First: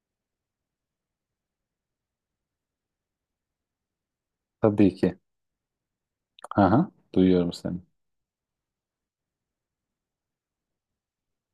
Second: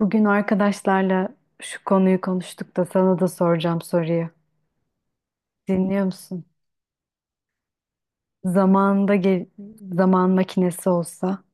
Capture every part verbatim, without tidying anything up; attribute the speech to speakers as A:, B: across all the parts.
A: Bugün arkadaşlarla şu konuyu konuştuk da sana da soracağım soruyu.
B: Tabii ki.
A: Dinliyor musun?
B: Aha, duyuyorum seni.
A: Zamanında ge- Zaman makinesi olsa,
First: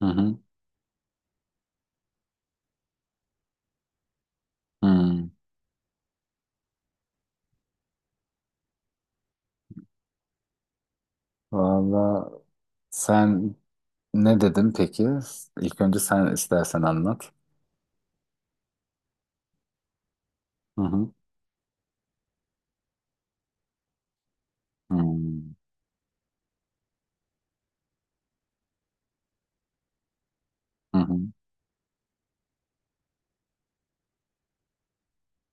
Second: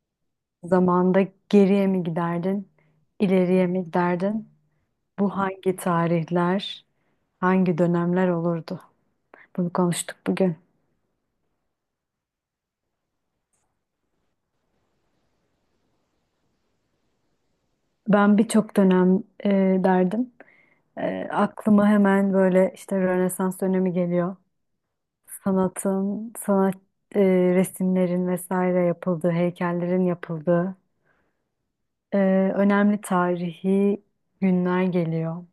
B: Hı hı.
A: zamanda geriye mi giderdin, ileriye mi giderdin?
B: Hmm.
A: Bu hangi tarihler, hangi dönemler olurdu? Bunu konuştuk bugün.
B: Valla sen ne dedin peki? İlk önce sen istersen anlat.
A: Ben birçok dönem e, derdim.
B: Hı hı.
A: E, aklıma hemen böyle işte Rönesans dönemi geliyor.
B: Hmm.
A: Sanatın, sanat e, resimlerin vesaire yapıldığı, heykellerin yapıldığı
B: Hı hı.
A: Ee, önemli tarihi günler geliyor.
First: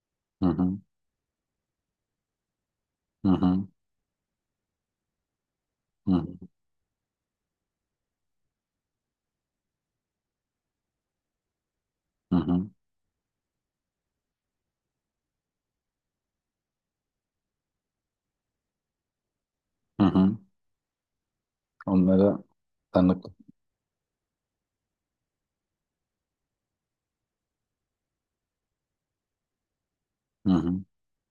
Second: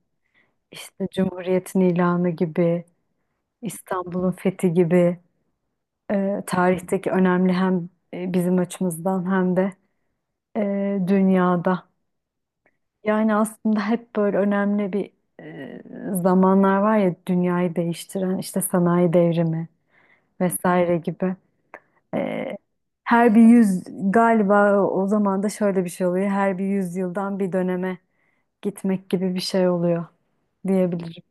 B: Hı hı.
A: İşte Cumhuriyet'in ilanı gibi,
B: Hı hı.
A: İstanbul'un fethi gibi
B: Hı hı.
A: e, tarihteki önemli hem e, bizim açımızdan hem de e, dünyada.
B: Hı hı.
A: Yani aslında hep böyle önemli bir e, zamanlar var ya dünyayı değiştiren işte sanayi devrimi
B: Hı hı.
A: vesaire gibi.
B: Onlara
A: E,
B: tanık.
A: Her bir yüz galiba o o zaman da şöyle bir şey oluyor. Her bir yüzyıldan bir döneme gitmek gibi bir şey oluyor
B: Hı hı.
A: diyebilirim.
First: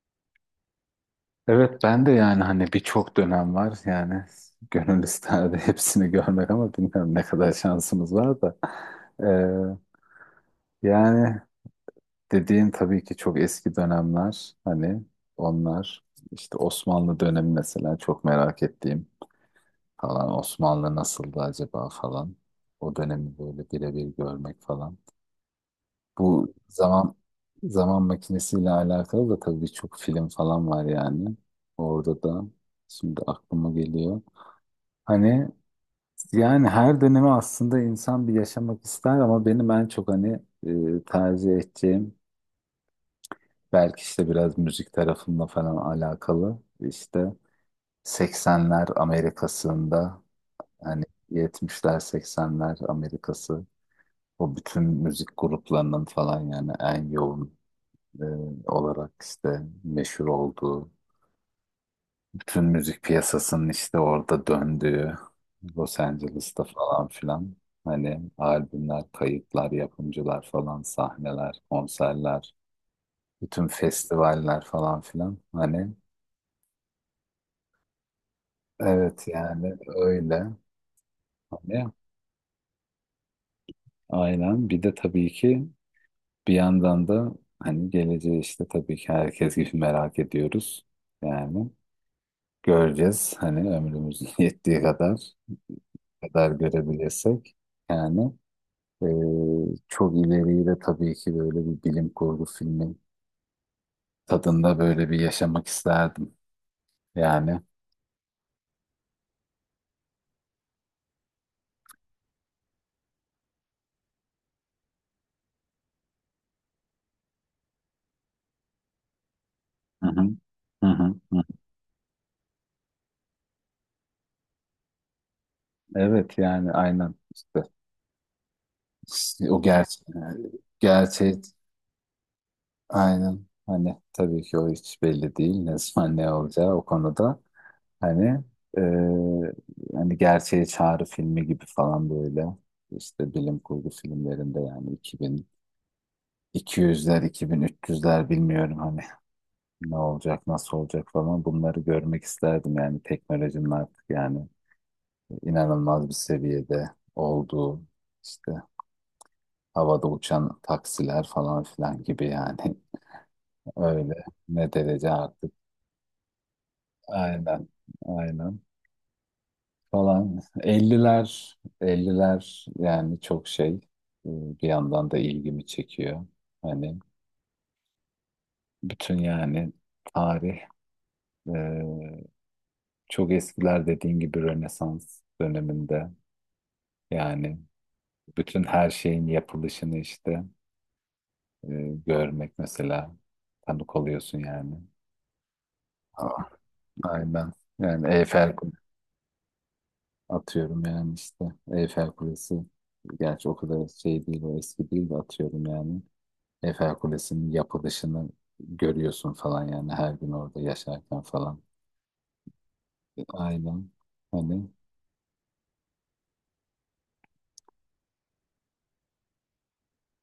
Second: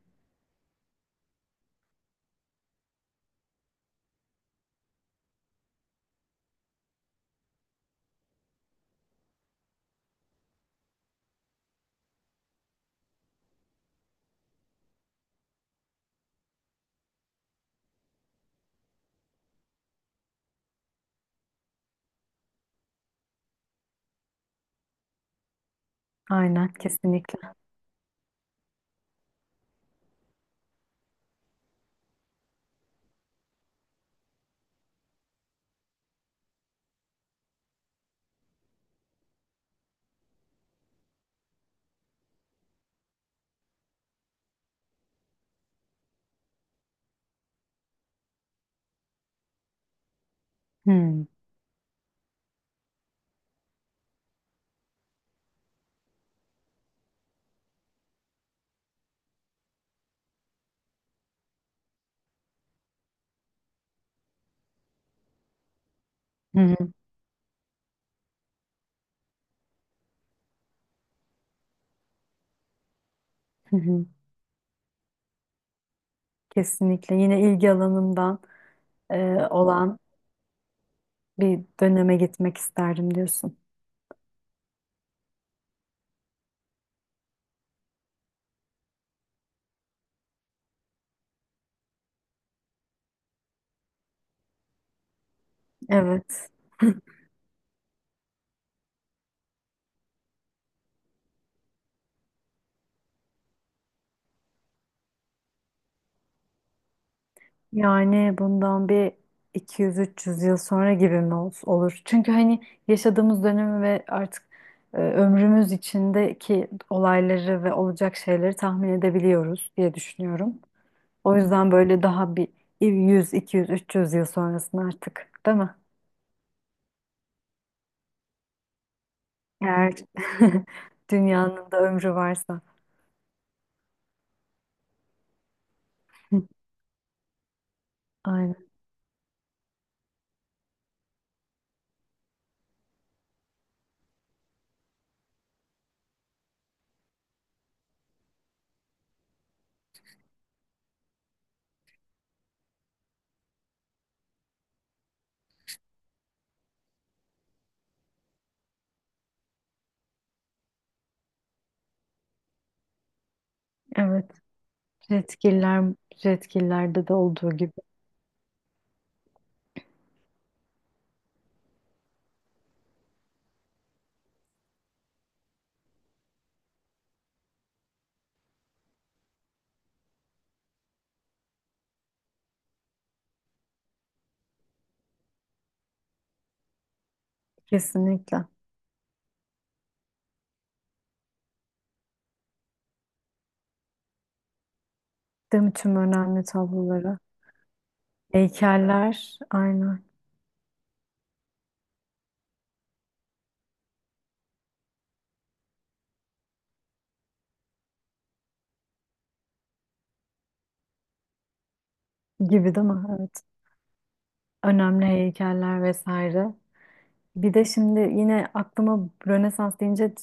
B: Evet, ben de yani hani birçok dönem var yani gönül isterdi hepsini görmek ama bilmiyorum ne kadar şansımız var da. Ee, Yani dediğin tabii ki çok eski dönemler, hani onlar işte Osmanlı dönemi mesela çok merak ettiğim falan, Osmanlı nasıldı acaba falan, o dönemi böyle birebir görmek falan. Bu
A: Aynen
B: zaman
A: kesinlikle.
B: zaman makinesiyle alakalı da tabii birçok film falan var yani, orada da şimdi aklıma geliyor. Hani yani her dönemi aslında insan bir yaşamak ister ama benim en çok hani e, tercih edeceğim belki işte biraz müzik tarafında falan alakalı. İşte seksenler Amerika'sında, hani
A: Hmm.
B: yetmişler seksenler Amerika'sı, o bütün müzik gruplarının falan yani en yoğun e, olarak işte meşhur olduğu, bütün müzik piyasasının işte orada döndüğü Los
A: Hı
B: Angeles'ta
A: hı,
B: falan filan hani albümler, kayıtlar, yapımcılar falan, sahneler, konserler, bütün
A: hı hı.
B: festivaller falan filan hani.
A: Kesinlikle yine ilgi alanımdan
B: Evet
A: e,
B: yani
A: olan
B: öyle.
A: bir
B: Hani
A: döneme gitmek isterdim diyorsun.
B: aynen. Bir de tabii ki bir yandan da hani geleceği işte tabii ki herkes gibi merak ediyoruz. Yani göreceğiz hani ömrümüz yettiği kadar
A: Evet.
B: kadar görebilirsek. Yani e, çok ileriyi de tabii ki böyle bir bilim kurgu filmi tadında böyle bir yaşamak isterdim. Yani.
A: Yani bundan bir iki yüz üç yüz yıl sonra gibi mi ol- olur? Çünkü hani yaşadığımız dönemi ve artık e, ömrümüz içindeki olayları ve olacak şeyleri tahmin edebiliyoruz diye
B: Hı hı.
A: düşünüyorum.
B: Hı hı.
A: O
B: Hı. Hı.
A: yüzden böyle daha bir yüz, iki yüz, üç yüz yıl sonrasında artık, değil mi?
B: Evet yani aynen işte. İşte O
A: Eğer
B: gerçek gerçeği.
A: dünyanın da ömrü varsa.
B: Aynen. Hani tabii ki o hiç belli değil. Ne zaman ne olacağı o konuda. Hani
A: Aynen.
B: e, hani gerçeğe çağrı filmi gibi falan böyle. İşte bilim kurgu filmlerinde yani iki bin iki yüzler, iki bin üç yüzler bilmiyorum hani ne olacak, nasıl olacak falan, bunları görmek isterdim. Yani teknolojinin artık yani inanılmaz bir seviyede olduğu işte havada uçan taksiler falan filan gibi yani, öyle
A: Evet.
B: ne derece artık.
A: Jetgiller, jetgillerde de olduğu
B: Aynen.
A: gibi.
B: Aynen. Falan. Elliler elliler yani çok şey, e, bir yandan da ilgimi çekiyor. Hani bütün yani tarih, e, çok eskiler dediğin gibi Rönesans döneminde yani
A: Kesinlikle.
B: bütün her şeyin yapılışını işte e, görmek mesela, tanık oluyorsun yani.
A: Değil mi? Tüm önemli
B: Aa,
A: tabloları.
B: aynen. Yani Eyfel
A: Heykeller aynen
B: atıyorum yani işte Eyfel Kulesi. Gerçi o kadar şey değil, o eski değil de atıyorum yani. Eyfel Kulesi'nin yapılışını görüyorsun falan yani, her gün orada yaşarken falan.
A: gibi değil mi? Evet.
B: Aynen. Hani
A: Önemli heykeller vesaire. Bir de şimdi yine aklıma Rönesans deyince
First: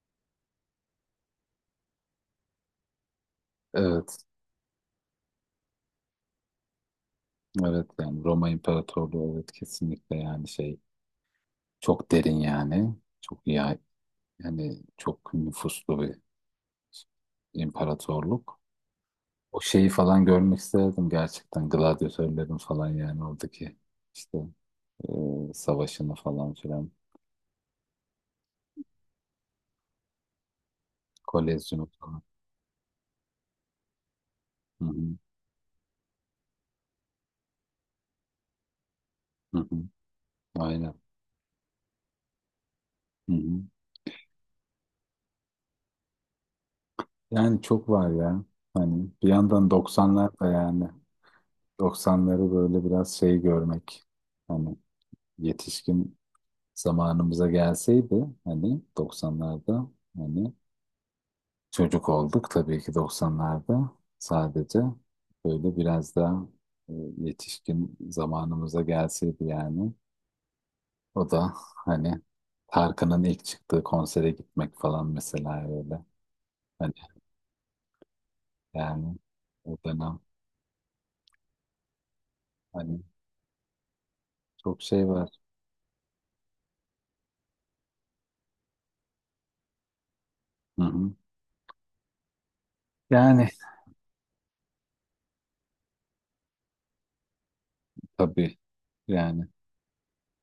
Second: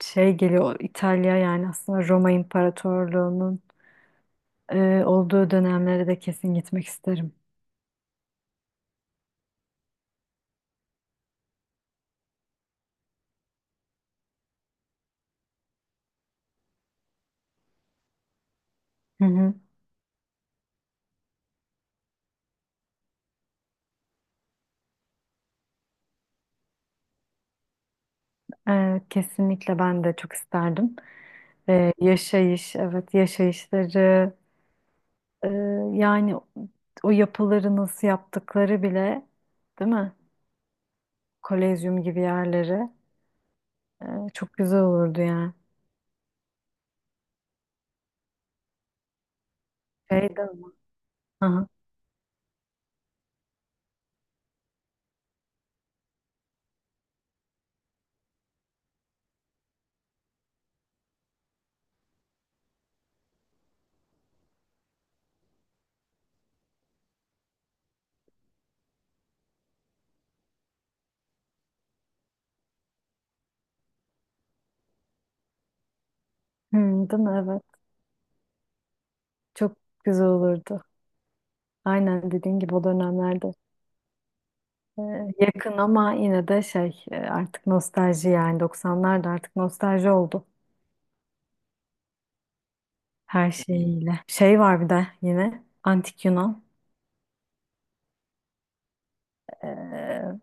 A: şey geliyor. İtalya yani aslında Roma İmparatorluğu'nun
B: evet.
A: Ee, olduğu dönemlere de kesin gitmek isterim.
B: Evet yani Roma İmparatorluğu, evet kesinlikle yani şey, çok derin yani. Çok ya, yani çok nüfuslu bir imparatorluk.
A: Hı hı.
B: O şeyi falan görmek isterdim, gerçekten gladyatörlerin falan yani oradaki işte e, savaşını falan filan.
A: Ee, kesinlikle ben de çok isterdim.
B: Kolezyonu
A: Ee,
B: falan.
A: yaşayış, evet yaşayışları,
B: Hı hı,
A: e, yani o yapıları nasıl yaptıkları bile,
B: hı hı.
A: değil mi?
B: Aynen.
A: Kolezyum gibi yerleri
B: Hı hı.
A: e, çok güzel olurdu yani.
B: Yani çok var ya. Hani bir yandan
A: Şey
B: doksanlar da
A: değil mi?
B: yani
A: Hı hı.
B: doksanları böyle biraz şey görmek. Hani yetişkin zamanımıza gelseydi hani doksanlarda, hani çocuk olduk tabii ki doksanlarda sadece, böyle biraz daha e, yetişkin zamanımıza gelseydi yani. O da hani Tarkan'ın ilk çıktığı konsere gitmek falan mesela, öyle.
A: Hı,
B: Hani
A: değil mi? Evet.
B: yani o
A: Çok
B: dönem
A: güzel olurdu. Aynen dediğin gibi o
B: hani
A: dönemlerde.
B: çok
A: e,
B: şey var.
A: Yakın ama yine de şey e, artık nostalji yani doksanlar da artık nostalji oldu.
B: Hı hı. Yani
A: Her şeyiyle. Şey var bir de yine antik Yunan.
B: tabii yani.
A: Ee,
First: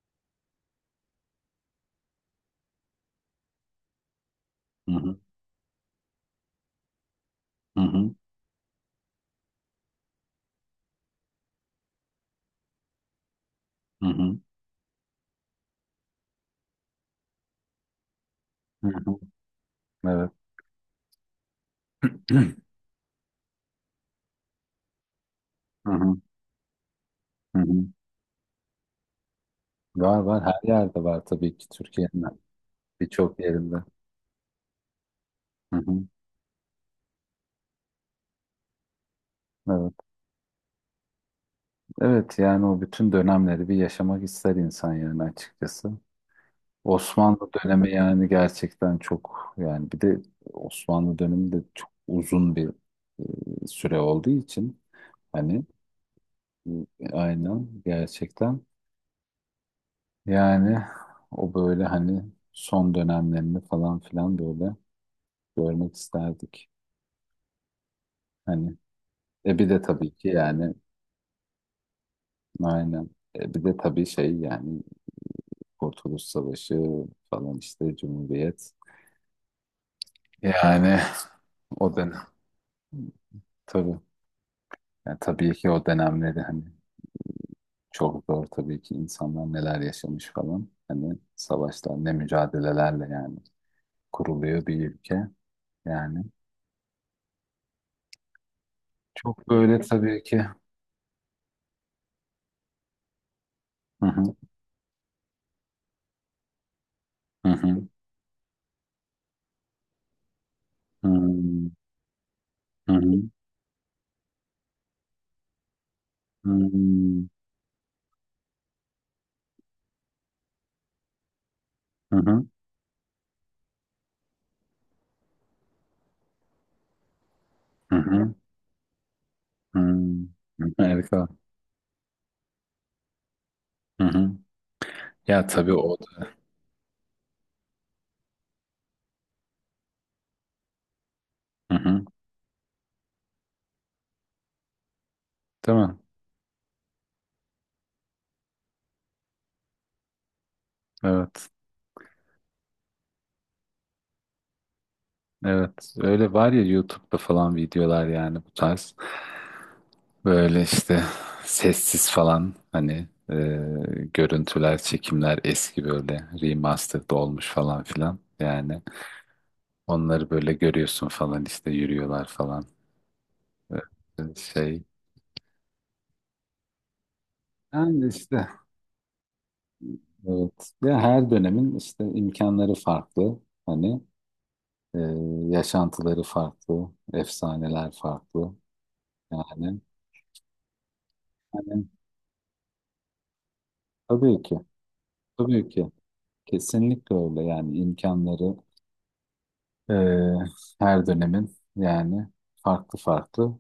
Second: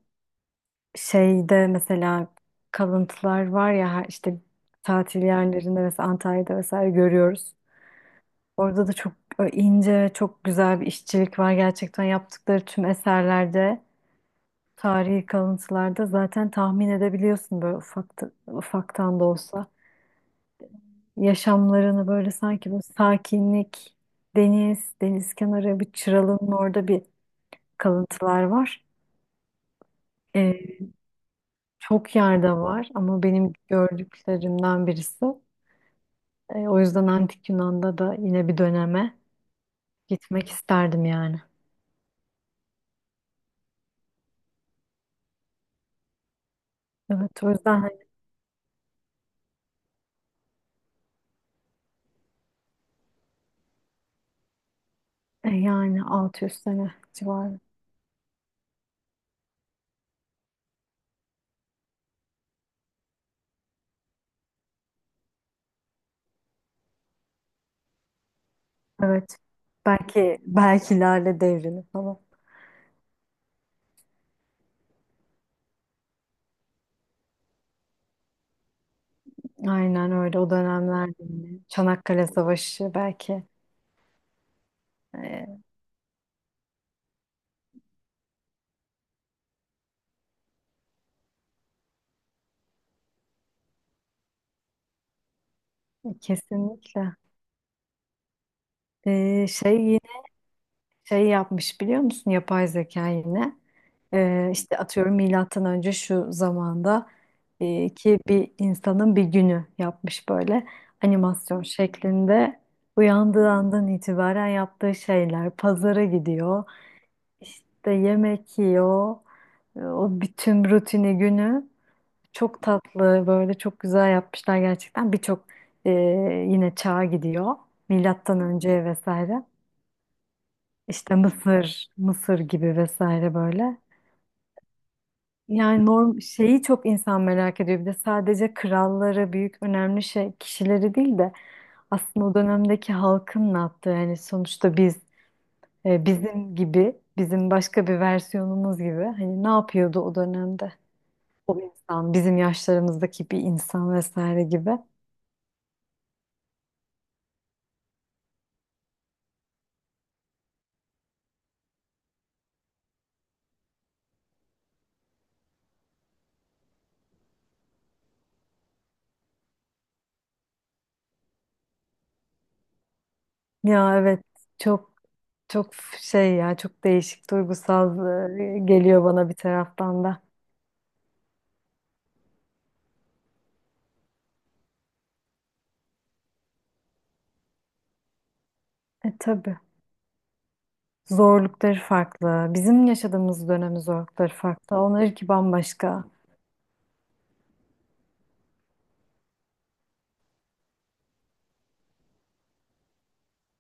A: şeyde mesela kalıntılar var ya her- işte
B: Hı hı.
A: tatil yerlerinde mesela Antalya'da vesaire görüyoruz.
B: Hı hı.
A: Orada da çok ince, çok güzel bir işçilik var. Gerçekten yaptıkları tüm eserlerde,
B: Hı hı.
A: tarihi kalıntılarda zaten tahmin edebiliyorsun böyle ufak,
B: Hı hı.
A: ufaktan da olsa.
B: Evet.
A: Yaşamlarını böyle sanki bu sakinlik, deniz, deniz kenarı
B: Hı
A: bir
B: hı.
A: çıralının orada bir
B: Hı hı.
A: kalıntılar var.
B: Var var, her
A: Ee,
B: yerde var tabii ki,
A: Çok
B: Türkiye'nin
A: yerde var ama
B: birçok
A: benim
B: yerinde.
A: gördüklerimden birisi.
B: Hı hı.
A: E, o yüzden Antik Yunan'da da yine bir döneme
B: Evet.
A: gitmek isterdim yani.
B: Evet yani o bütün dönemleri bir yaşamak ister insan yani açıkçası. Osmanlı
A: Evet o yüzden
B: dönemi
A: hani,
B: yani gerçekten çok yani, bir de Osmanlı dönemi de çok uzun bir e, süre olduğu için
A: e,
B: hani
A: yani altı yüz sene
B: e,
A: civarı.
B: aynen gerçekten yani o böyle hani son dönemlerini falan filan böyle görmek isterdik. Hani
A: Evet.
B: e bir de tabii ki
A: Belki
B: yani
A: belki Lale Devri'ni falan.
B: aynen, e bir de tabii şey yani Kurtuluş Savaşı falan işte Cumhuriyet
A: Aynen öyle o
B: yani
A: dönemlerde yine.
B: o dönem
A: Çanakkale Savaşı belki.
B: tabii yani, tabii
A: E,
B: ki o dönemleri hani. Çok zor tabii ki, insanlar neler yaşamış falan. Hani savaşlar ne mücadelelerle yani kuruluyor bir ülke. Yani
A: kesinlikle. E,
B: çok böyle
A: şey
B: tabii ki.
A: şey yapmış biliyor musun yapay zeka yine
B: Hı hı,
A: Ee, işte atıyorum milattan önce şu zamanda
B: hı hı,
A: e, ki bir insanın bir günü yapmış böyle
B: hı
A: animasyon
B: hı,
A: şeklinde
B: hı hı,
A: uyandığı andan itibaren yaptığı şeyler pazara gidiyor
B: hı
A: işte yemek yiyor E, o bütün rutini günü
B: hı,
A: çok tatlı böyle çok güzel yapmışlar gerçekten birçok e, yine çağa gidiyor
B: hı hı,
A: milattan önce vesaire.
B: hı hı.
A: İşte
B: Harika.
A: Mısır, Mısır gibi vesaire böyle.
B: Hı hı. Ya tabii
A: Yani
B: o
A: norm
B: da.
A: şeyi çok insan merak ediyor. Bir de sadece kralları, büyük önemli şey kişileri değil de
B: Hı hı.
A: aslında o dönemdeki halkın ne yaptığı. Yani sonuçta biz
B: Değil mi?
A: e, bizim gibi, bizim başka bir versiyonumuz gibi hani ne yapıyordu o dönemde
B: Evet.
A: o insan, bizim yaşlarımızdaki bir insan vesaire gibi.
B: Evet. Öyle var ya, YouTube'da falan videolar yani bu tarz. Böyle işte sessiz falan hani e, görüntüler, çekimler eski böyle remastered olmuş falan filan. Yani onları böyle görüyorsun falan işte yürüyorlar falan.
A: Ya
B: E,
A: evet
B: şey
A: çok çok şey ya çok değişik duygusal
B: yani işte
A: e, geliyor bana bir taraftan da.
B: evet ya, her dönemin işte imkanları farklı. Hani e, yaşantıları farklı, efsaneler farklı.
A: E tabii.
B: Yani
A: Zorlukları
B: hani
A: farklı. Bizim yaşadığımız dönemin zorlukları
B: tabii ki
A: farklı. Onlarınki
B: tabii ki
A: bambaşka.
B: kesinlikle öyle yani imkanları, Ee, her dönemin yani farklı farklı.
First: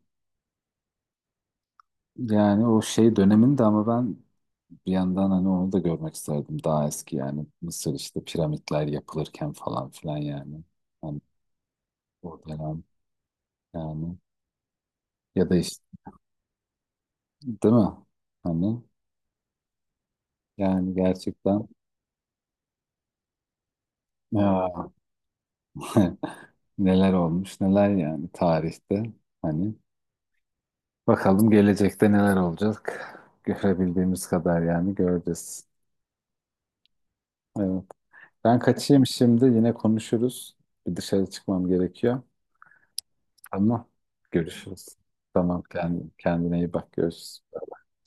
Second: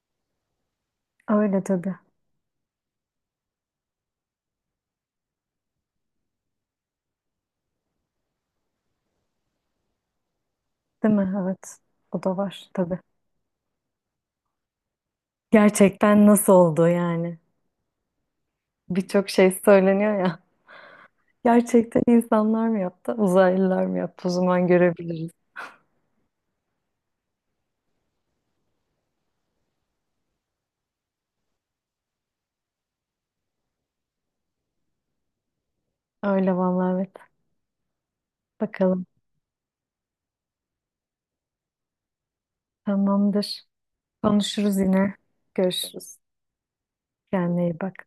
A: Öyle tabii.
B: Yani o şey döneminde ama ben bir yandan hani onu da görmek isterdim. Daha eski yani Mısır, işte piramitler yapılırken falan filan yani.
A: Değil
B: Hani
A: mi? Evet. O da
B: o
A: var
B: dönem
A: tabii.
B: yani, ya da işte
A: Gerçekten nasıl oldu yani?
B: değil mi? Hani
A: Birçok şey söyleniyor ya.
B: yani gerçekten
A: Gerçekten insanlar mı yaptı? Uzaylılar mı yaptı? O zaman
B: ya,
A: görebiliriz.
B: neler olmuş neler yani tarihte, hani bakalım gelecekte neler olacak, görebildiğimiz kadar yani göreceğiz.
A: Öyle vallahi evet.
B: Evet. Ben kaçayım
A: Bakalım.
B: şimdi, yine konuşuruz. Bir dışarı çıkmam gerekiyor.
A: Tamamdır.
B: Ama
A: Konuşuruz
B: görüşürüz.
A: yine.
B: Tamam, kendine,
A: Görüşürüz.
B: kendine iyi bak, görüşürüz.
A: Kendine iyi bak.